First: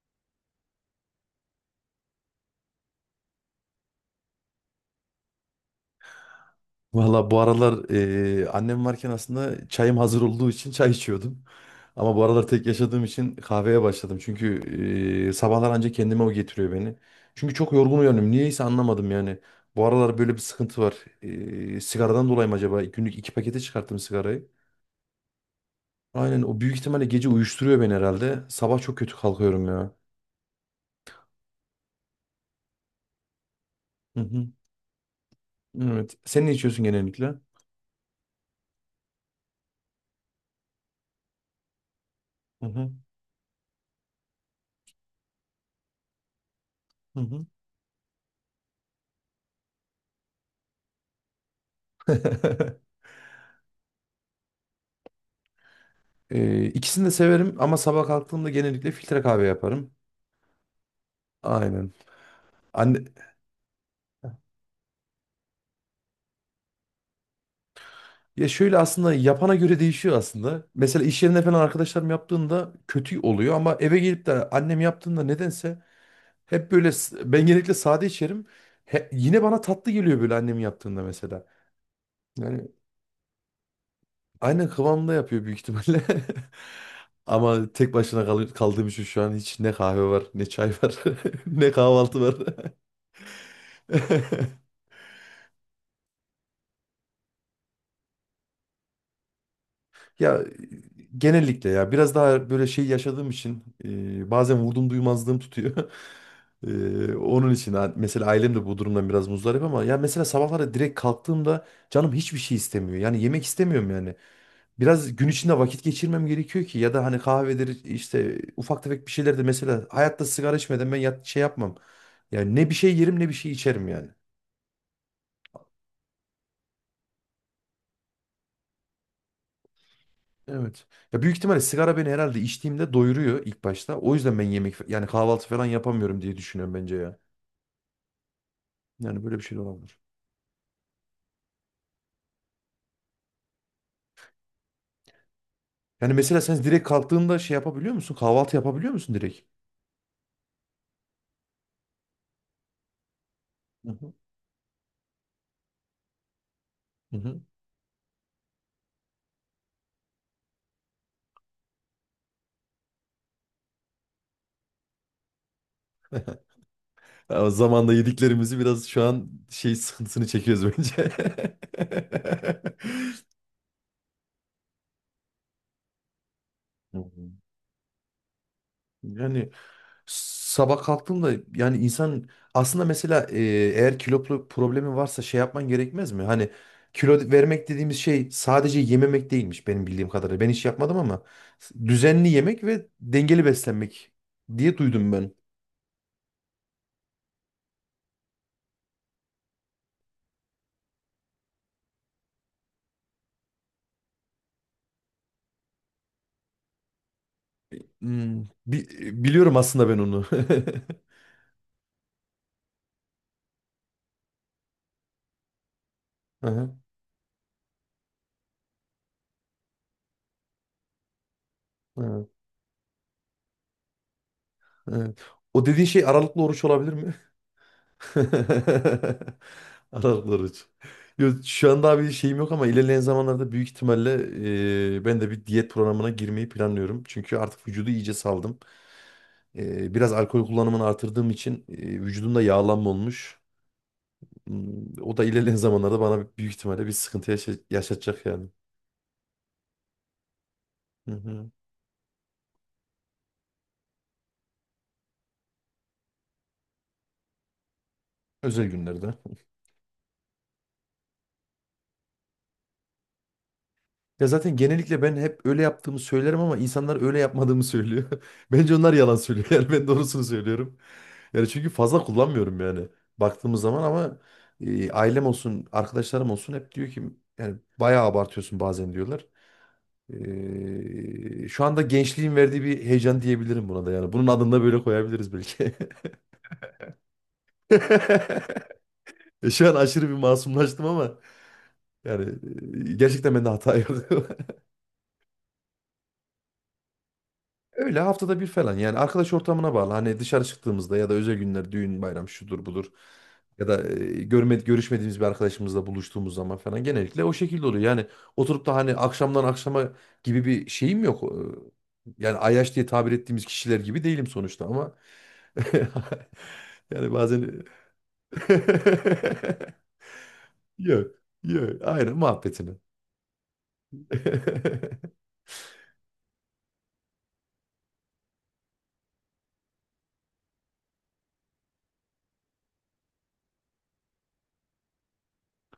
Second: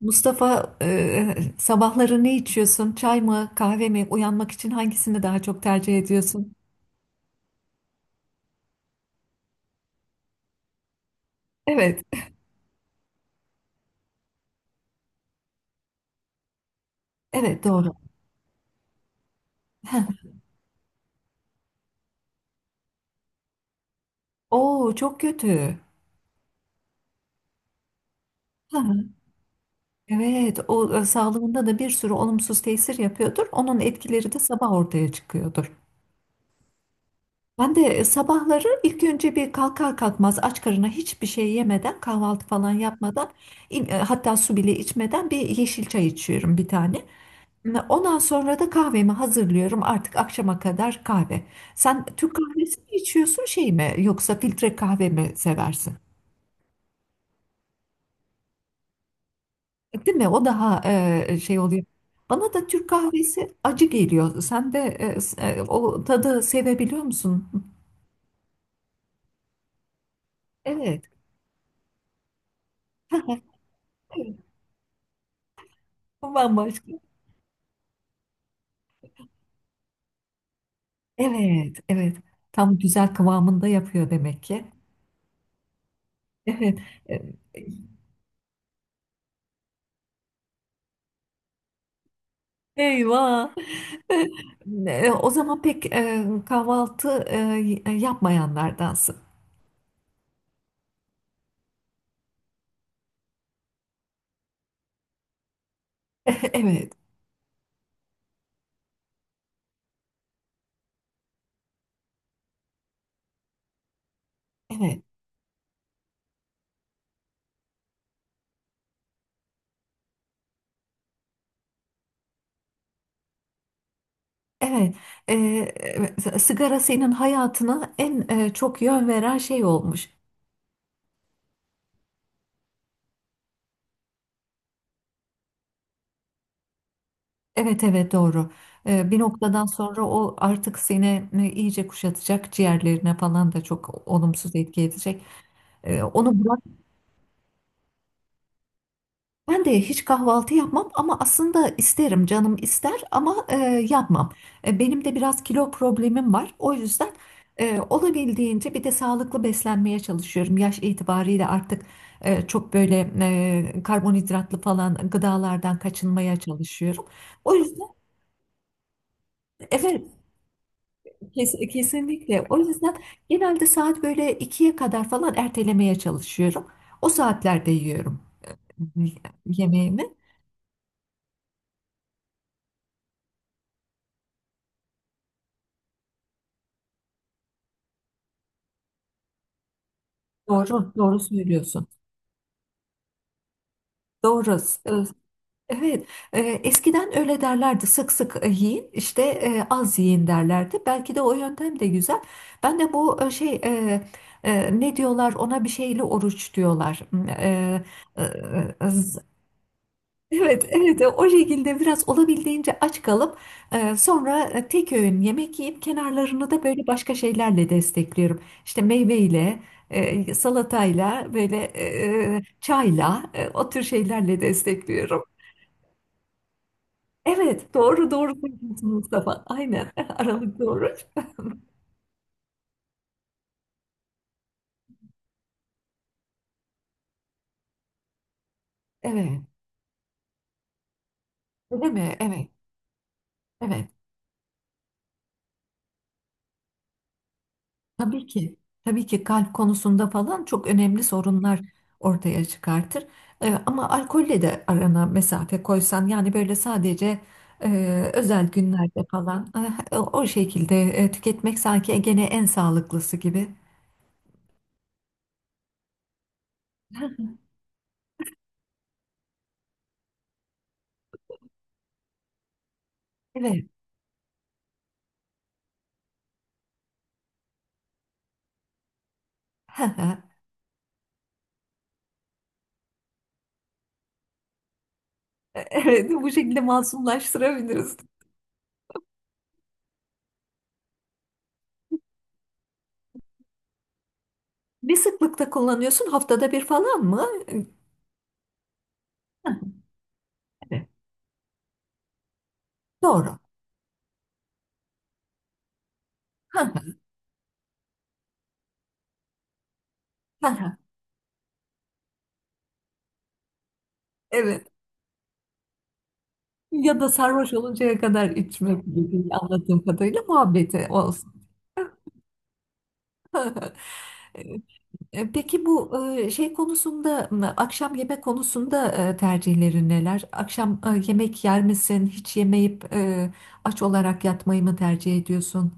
Mustafa, sabahları ne içiyorsun? Çay mı, kahve mi? Uyanmak için hangisini daha çok tercih ediyorsun? Valla bu aralar annem varken aslında çayım hazır olduğu için çay içiyordum. Evet, Ama bu aralar tek yaşadığım için kahveye başladım. Çünkü sabahlar ancak kendime o getiriyor beni. Çünkü evet çok doğru. yorgun uyanıyorum. Niyeyse anlamadım yani. Bu aralar böyle bir sıkıntı var. Sigaradan dolayı mı acaba? Günlük iki pakete çıkarttım sigarayı. Oo, çok kötü. Aynen o büyük ihtimalle gece uyuşturuyor beni herhalde. Sabah Ha, çok kötü kalkıyorum ya. evet, o sağlığında da bir sürü olumsuz tesir yapıyordur. Onun Hı etkileri de hı. sabah ortaya çıkıyordur. Evet. Sen ne içiyorsun genellikle? Ben de sabahları ilk önce bir kalkar kalkmaz aç karına hiçbir şey yemeden, kahvaltı Hı falan hı. yapmadan, hatta su bile içmeden bir yeşil çay içiyorum bir tane. Hı hı. Ondan sonra da kahvemi hazırlıyorum. Artık akşama kadar kahve. Sen Türk kahvesi mi içiyorsun, şey mi, yoksa filtre kahve mi seversin? İkisini de severim ama sabah kalktığımda genellikle filtre kahve yaparım. Değil mi? O daha şey oluyor. Aynen. Bana da Türk Anne, kahvesi acı geliyor. Sen de o tadı sevebiliyor musun? ya şöyle aslında yapana göre değişiyor aslında. Mesela Evet. iş yerinde falan arkadaşlarım yaptığında kötü oluyor ama eve gelip Evet. de annem yaptığında nedense hep böyle Bambaşka. Ben genellikle sade içerim. Yine bana tatlı geliyor böyle annem yaptığında mesela. Evet, evet. Yani Tam güzel kıvamında yapıyor demek ki. aynen kıvamında yapıyor büyük ihtimalle. Evet. E, Ama tek başına kaldığım için şu an hiç ne kahve var, ne çay var, ne kahvaltı var. Eyvah. Ne, o zaman pek kahvaltı yapmayanlardansın. Ya genellikle ya biraz daha böyle şey yaşadığım için bazen vurdum duymazlığım tutuyor. Evet, Onun için mesela ailem de bu durumdan biraz muzdarip ama ya mesela sabahları direkt kalktığımda canım hiçbir şey istemiyor. Yani yemek istemiyorum yani. evet, Biraz gün içinde vakit geçirmem gerekiyor ki ya da hani kahvedir işte ufak tefek bir şeyler de mesela hayatta sigara içmeden ben yat, şey yapmam. Yani ne bir şey yerim ne bir şey içerim yani. evet. E, Sigara senin hayatına en çok yön veren şey olmuş. Evet. Ya büyük ihtimalle sigara beni herhalde içtiğimde doyuruyor ilk başta. O yüzden ben yemek yani kahvaltı falan yapamıyorum diye düşünüyorum bence ya. Evet, evet, doğru. Bir Yani böyle bir şey de noktadan olabilir. sonra o artık seni iyice kuşatacak, ciğerlerine falan da çok olumsuz etki edecek. Yani mesela Onu bırak. sen direkt kalktığında şey yapabiliyor musun? Kahvaltı yapabiliyor musun direkt? Ben de hiç kahvaltı yapmam ama aslında isterim, canım ister ama Hı hı. yapmam. Benim de biraz kilo problemim var. O yüzden Hı hı. Olabildiğince bir de sağlıklı beslenmeye çalışıyorum. Yaş itibariyle artık çok böyle karbonhidratlı falan gıdalardan kaçınmaya çalışıyorum. Ya o O zaman da yüzden yediklerimizi biraz şu an şey evet, sıkıntısını çekiyoruz bence. Kesinlikle. O yüzden genelde saat böyle ikiye kadar falan ertelemeye çalışıyorum. Hı O hı. saatlerde yiyorum e, Yani yemeğimi. sabah kalktığımda yani insan aslında mesela eğer kilo problemi varsa şey yapman gerekmez mi? Hani kilo vermek dediğimiz şey sadece yememek değilmiş benim bildiğim kadarıyla. Ben hiç Doğru, yapmadım doğru ama söylüyorsun. düzenli yemek ve dengeli beslenmek Doğru. diye Ee, duydum ben. Evet. Eskiden öyle derlerdi. Sık sık yiyin, işte az yiyin derlerdi. Belki de o yöntem de güzel. Ben de bu şey, ne diyorlar ona, bir şeyli oruç diyorlar. Hmm, e, Hmm, e, bi- z- biliyorum aslında ben onu. evet, evet. O şekilde biraz olabildiğince aç kalıp sonra tek öğün yemek yiyip kenarlarını da Aha, böyle başka şeylerle destekliyorum. İşte meyveyle, salatayla, böyle evet, çayla, o tür şeylerle evet. destekliyorum. O dediğin şey aralıklı oruç olabilir Evet, doğru doğru söylüyorsun Mustafa. Aynen, Anadolu aralık Aruç. doğru. Yo, şu anda bir şeyim yok ama ilerleyen zamanlarda büyük ihtimalle ben de bir diyet programına girmeyi planlıyorum. Çünkü artık vücudu iyice saldım. Evet, Biraz alkol kullanımını artırdığım için değil mi? vücudumda Evet, yağlanma olmuş. evet. O da ilerleyen zamanlarda bana büyük ihtimalle bir sıkıntı Tabii yaşatacak yani. ki, tabii ki kalp konusunda falan çok önemli Hı hı. sorunlar ortaya çıkartır. Ama alkolle de arana mesafe koysan, yani böyle sadece özel Özel günlerde günlerde. falan o şekilde tüketmek sanki gene en sağlıklısı gibi. Ya zaten genellikle ben hep öyle yaptığımı söylerim ama insanlar öyle yapmadığımı söylüyor. Bence onlar yalan söylüyor. Yani ben doğrusunu söylüyorum. Yani çünkü fazla kullanmıyorum yani baktığımız Evet, zaman ama ailem olsun, arkadaşlarım olsun hep diyor ki yani bayağı abartıyorsun bazen diyorlar. Şu anda gençliğin verdiği bir heyecan diyebilirim buna da yani. Bunun adını da böyle koyabiliriz belki. evet, bu şekilde masumlaştırabiliriz. Şu an aşırı bir masumlaştım ama yani gerçekten bende hata yok. Ne sıklıkta kullanıyorsun? Haftada bir falan mı? Öyle haftada bir falan yani arkadaş ortamına bağlı. Hani dışarı Evet. çıktığımızda ya da özel günler, düğün, bayram şudur budur. Doğru. Ya da görüşmediğimiz bir arkadaşımızla buluştuğumuz zaman falan genellikle o şekilde oluyor. Yani oturup da hani akşamdan akşama gibi bir şeyim yok. Yani ayyaş diye tabir ettiğimiz kişiler gibi değilim sonuçta Evet. ama Ya da yani bazen sarhoş oluncaya kadar içmek gibi, anladığım kadarıyla muhabbeti yok olsun. yok aynen muhabbetini. E, Peki bu şey konusunda, akşam yemek konusunda tercihlerin neler? Akşam yemek yer misin? Hiç yemeyip, aç olarak yatmayı mı tercih ediyorsun?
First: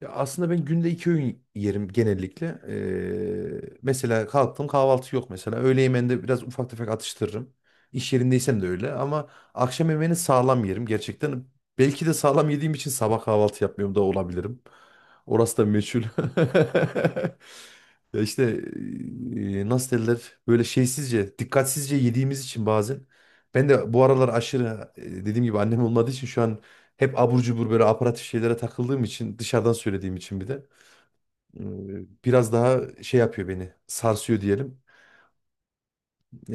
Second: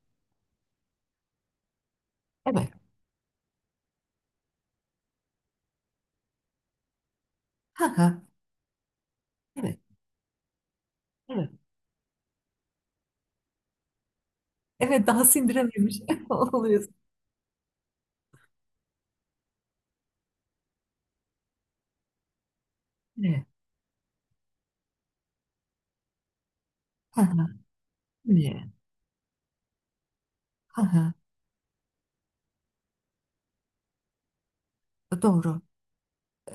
Ya aslında ben günde iki öğün yerim genellikle. Evet. Mesela kalktım kahvaltı yok mesela. Öğle yemeğinde biraz ufak tefek atıştırırım. Ha ha. İş yerindeysem de öyle ama Evet. akşam yemeğini sağlam yerim gerçekten. Evet. Belki de sağlam yediğim için sabah kahvaltı yapmıyorum da olabilirim. Evet, daha Orası da sindirememiş meçhul. oluyorsun. Ya işte nasıl derler böyle şeysizce, dikkatsizce yediğimiz için bazen. Ne? Ben de bu aralar aşırı dediğim gibi annem olmadığı için şu an hep Ha abur ha. cubur böyle aparatif Ne? şeylere takıldığım için dışarıdan söylediğim için bir de Ha ha. e, biraz daha şey yapıyor beni sarsıyor diyelim. Doğru.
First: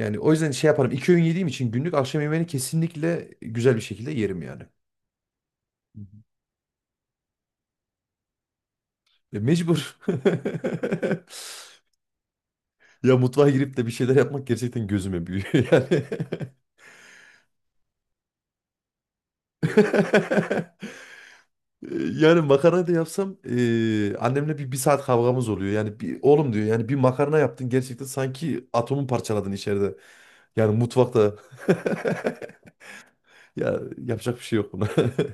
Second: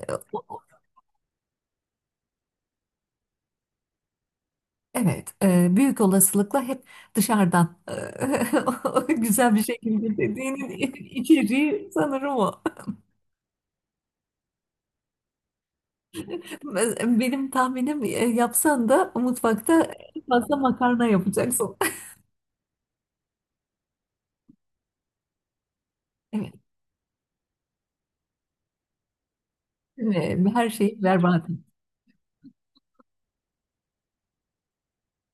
E, o yüzden o- şey yaparım iki öğün yediğim için günlük akşam yemeğini kesinlikle güzel bir şekilde yerim yani. Evet, büyük olasılıkla hep dışarıdan güzel bir Mecbur. şekilde dediğinin içeriği sanırım o. Ya mutfağa girip de bir şeyler yapmak gerçekten gözüme büyüyor yani. Benim tahminim yapsan da mutfakta en fazla makarna yapacaksın. Ee, Yani makarna da yapsam annemle bir saat kavgamız oluyor. Yani bir, oğlum Evet, diyor yani bir makarna yaptın gerçekten sanki atomu parçaladın içeride. değil mi? Her Yani şeyi mutfakta. berbat et. Ya yapacak bir şey yok buna.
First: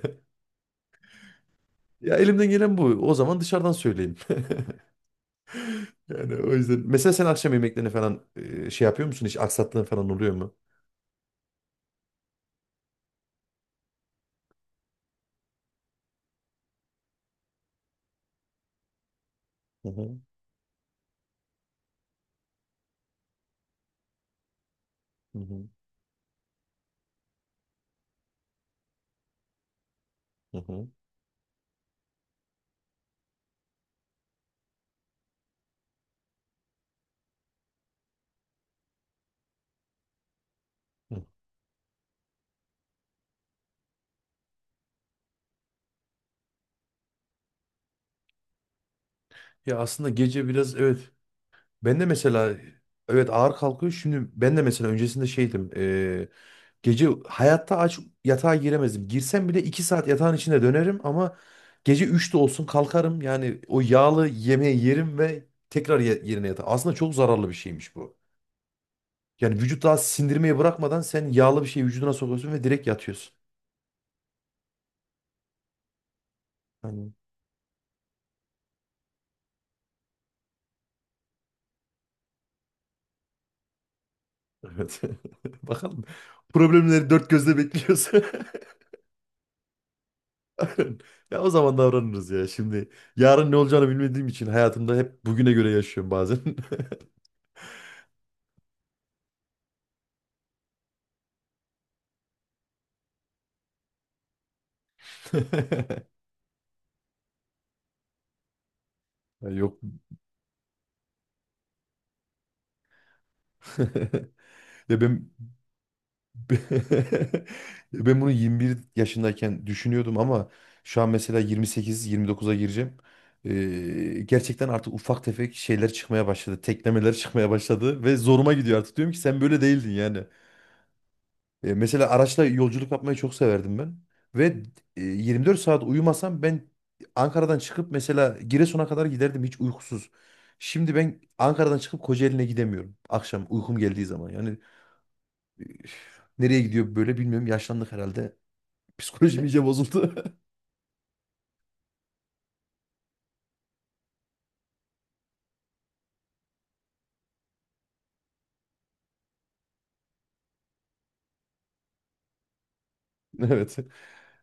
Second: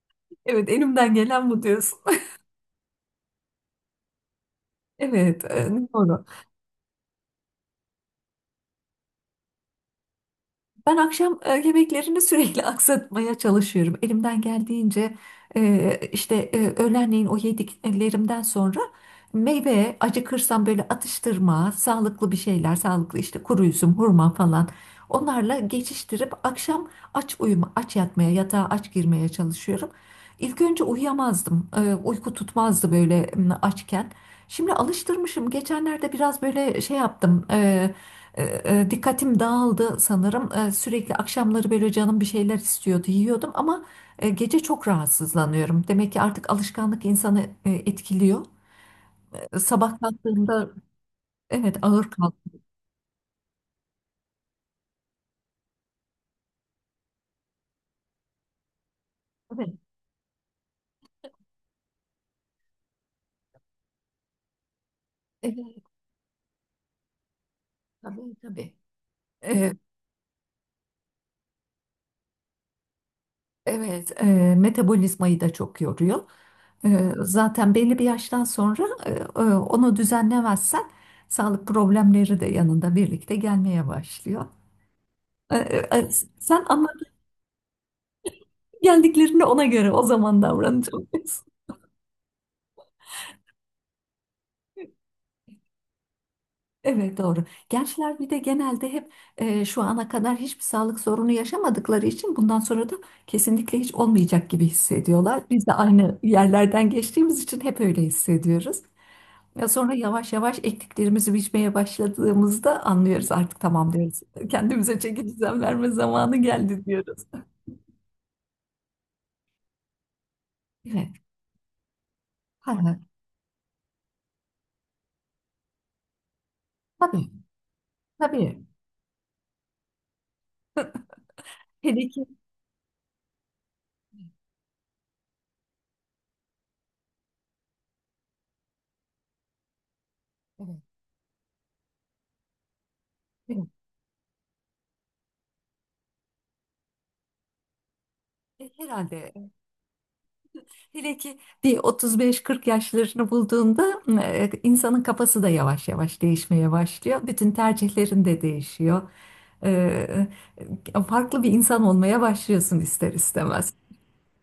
Evet, elimden gelen bu diyorsun. Ya elimden gelen bu. O zaman dışarıdan söyleyeyim. Evet, doğru. Yani o yüzden. Mesela sen akşam yemeklerini falan şey yapıyor musun? Hiç aksattığın falan oluyor mu? Ben akşam yemeklerini sürekli aksatmaya çalışıyorum. Elimden geldiğince işte öğlenleyin o yediklerimden sonra Hı meyve, hı. acıkırsam böyle atıştırma, sağlıklı bir şeyler, sağlıklı işte kuru üzüm, hurma falan, Hı onlarla hı. geçiştirip akşam aç uyuma, aç yatmaya, yatağa aç girmeye çalışıyorum. Hı İlk önce hı. uyuyamazdım. Uyku tutmazdı böyle, açken. Şimdi alıştırmışım. Geçenlerde biraz böyle şey yaptım. E, Dikkatim dağıldı sanırım. Sürekli hı. akşamları böyle canım bir şeyler istiyordu, yiyordum ama gece çok rahatsızlanıyorum. Demek ki artık alışkanlık insanı etkiliyor. Ya Sabah aslında gece kalktığımda biraz evet. evet, Ben de ağır mesela kalktım. evet ağır kalkıyor. Şimdi ben de mesela öncesinde şeydim. Gece hayatta aç yatağa giremezdim. Girsem bile Evet, 2 saat yatağın içinde dönerim ama gece üçte olsun kalkarım. Yani o yağlı yemeği yerim ve evet, tekrar yerine yatarım. Aslında çok zararlı bir şeymiş bu. tabii tabii. Yani E, vücut daha sindirmeyi bırakmadan sen yağlı bir şeyi vücuduna sokuyorsun ve direkt yatıyorsun. evet, metabolizmayı da çok yoruyor. Hani Zaten belli bir yaştan sonra onu düzenlemezsen sağlık problemleri de yanında birlikte gelmeye başlıyor. evet. E, e, Bakalım. e, sen Problemleri dört gözle bekliyorsun. Geldiklerinde ona göre o zaman Aynen. davranacağım Ya diyorsun. o zaman davranırız ya. Şimdi yarın ne olacağını bilmediğim için hayatımda hep bugüne göre yaşıyorum bazen. Evet doğru. Gençler bir de genelde hep şu ana kadar hiçbir sağlık sorunu yaşamadıkları için bundan sonra da kesinlikle hiç olmayacak gibi hissediyorlar. Biz de aynı yerlerden geçtiğimiz için hep öyle hissediyoruz. Ya Ya yok. sonra yavaş yavaş ektiklerimizi biçmeye başladığımızda anlıyoruz, artık tamam diyoruz. Kendimize Ya çeki ben düzen verme zamanı geldi diyoruz. Ya ben bunu 21 yaşındayken düşünüyordum ama şu an Evet. mesela 28-29'a Ha, gireceğim. ha. Gerçekten artık ufak tefek şeyler çıkmaya başladı. Teklemeler Tabii. çıkmaya başladı ve zoruma Tabii. gidiyor artık. Diyorum ki sen böyle değildin yani. Hele Mesela ki araçla yolculuk yapmayı çok severdim ben. Ve 24 saat uyumasam ben Ankara'dan çıkıp mesela Giresun'a kadar giderdim hiç uykusuz. Evet. Şimdi ben Ankara'dan çıkıp Kocaeli'ne gidemiyorum. Akşam Evet. uykum geldiği zaman. Yani üf, nereye gidiyor böyle bilmiyorum. Yaşlandık herhalde. Psikolojim Herhalde iyice bozuldu. hele ki bir 35-40 yaşlarını bulduğunda insanın kafası da yavaş yavaş değişmeye başlıyor. Bütün tercihlerin de değişiyor. E, Farklı bir insan olmaya başlıyorsun, ister istemez. Evet.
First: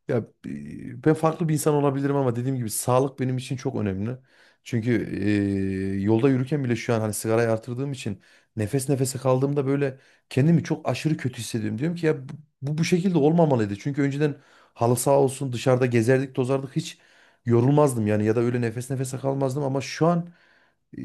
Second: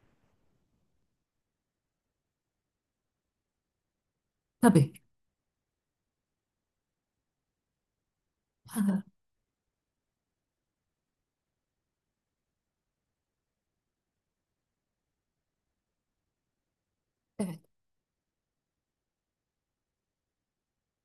Ya ben farklı bir insan olabilirim ama dediğim gibi sağlık benim için çok önemli. Çünkü Tabii. Yolda yürürken bile şu an hani sigarayı artırdığım için nefes nefese kaldığımda böyle kendimi çok aşırı kötü hissediyorum. Diyorum ki ya bu şekilde olmamalıydı. Çünkü önceden halı saha olsun dışarıda gezerdik tozardık hiç Evet. yorulmazdım yani ya da öyle nefes nefese kalmazdım ama şu an e,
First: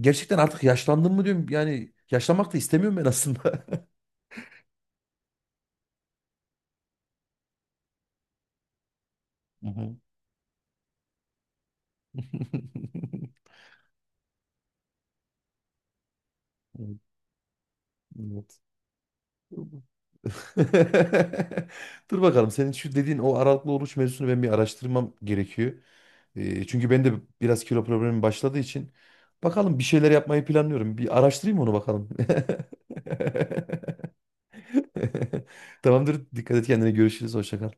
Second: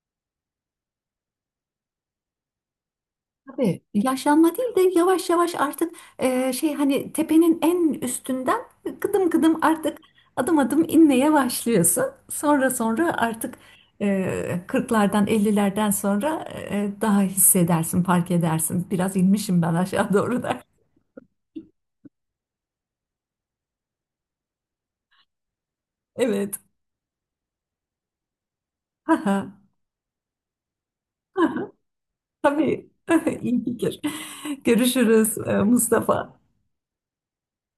gerçekten artık yaşlandım mı diyorum yani yaşlanmak da istemiyorum ben aslında. Tabii, yaşlanma değil de yavaş yavaş artık şey, hani tepenin en üstünden kıdım kıdım, Hı hı. artık adım adım inmeye başlıyorsun. Sonra sonra artık 40'lardan 50'lerden sonra daha hissedersin, fark Evet. edersin. Biraz inmişim ben aşağı doğru da. evet. Dur bakalım senin şu dediğin o aralıklı oruç mevzusunu ben bir araştırmam gerekiyor. Evet. Çünkü ben de biraz kilo problemim başladığı için bakalım bir şeyler yapmayı planlıyorum. Bir araştırayım onu bakalım. Tabii. İyi fikir. Görüşürüz, Tamamdır. Mustafa. Dikkat et kendine. Görüşürüz. Hoşça kal.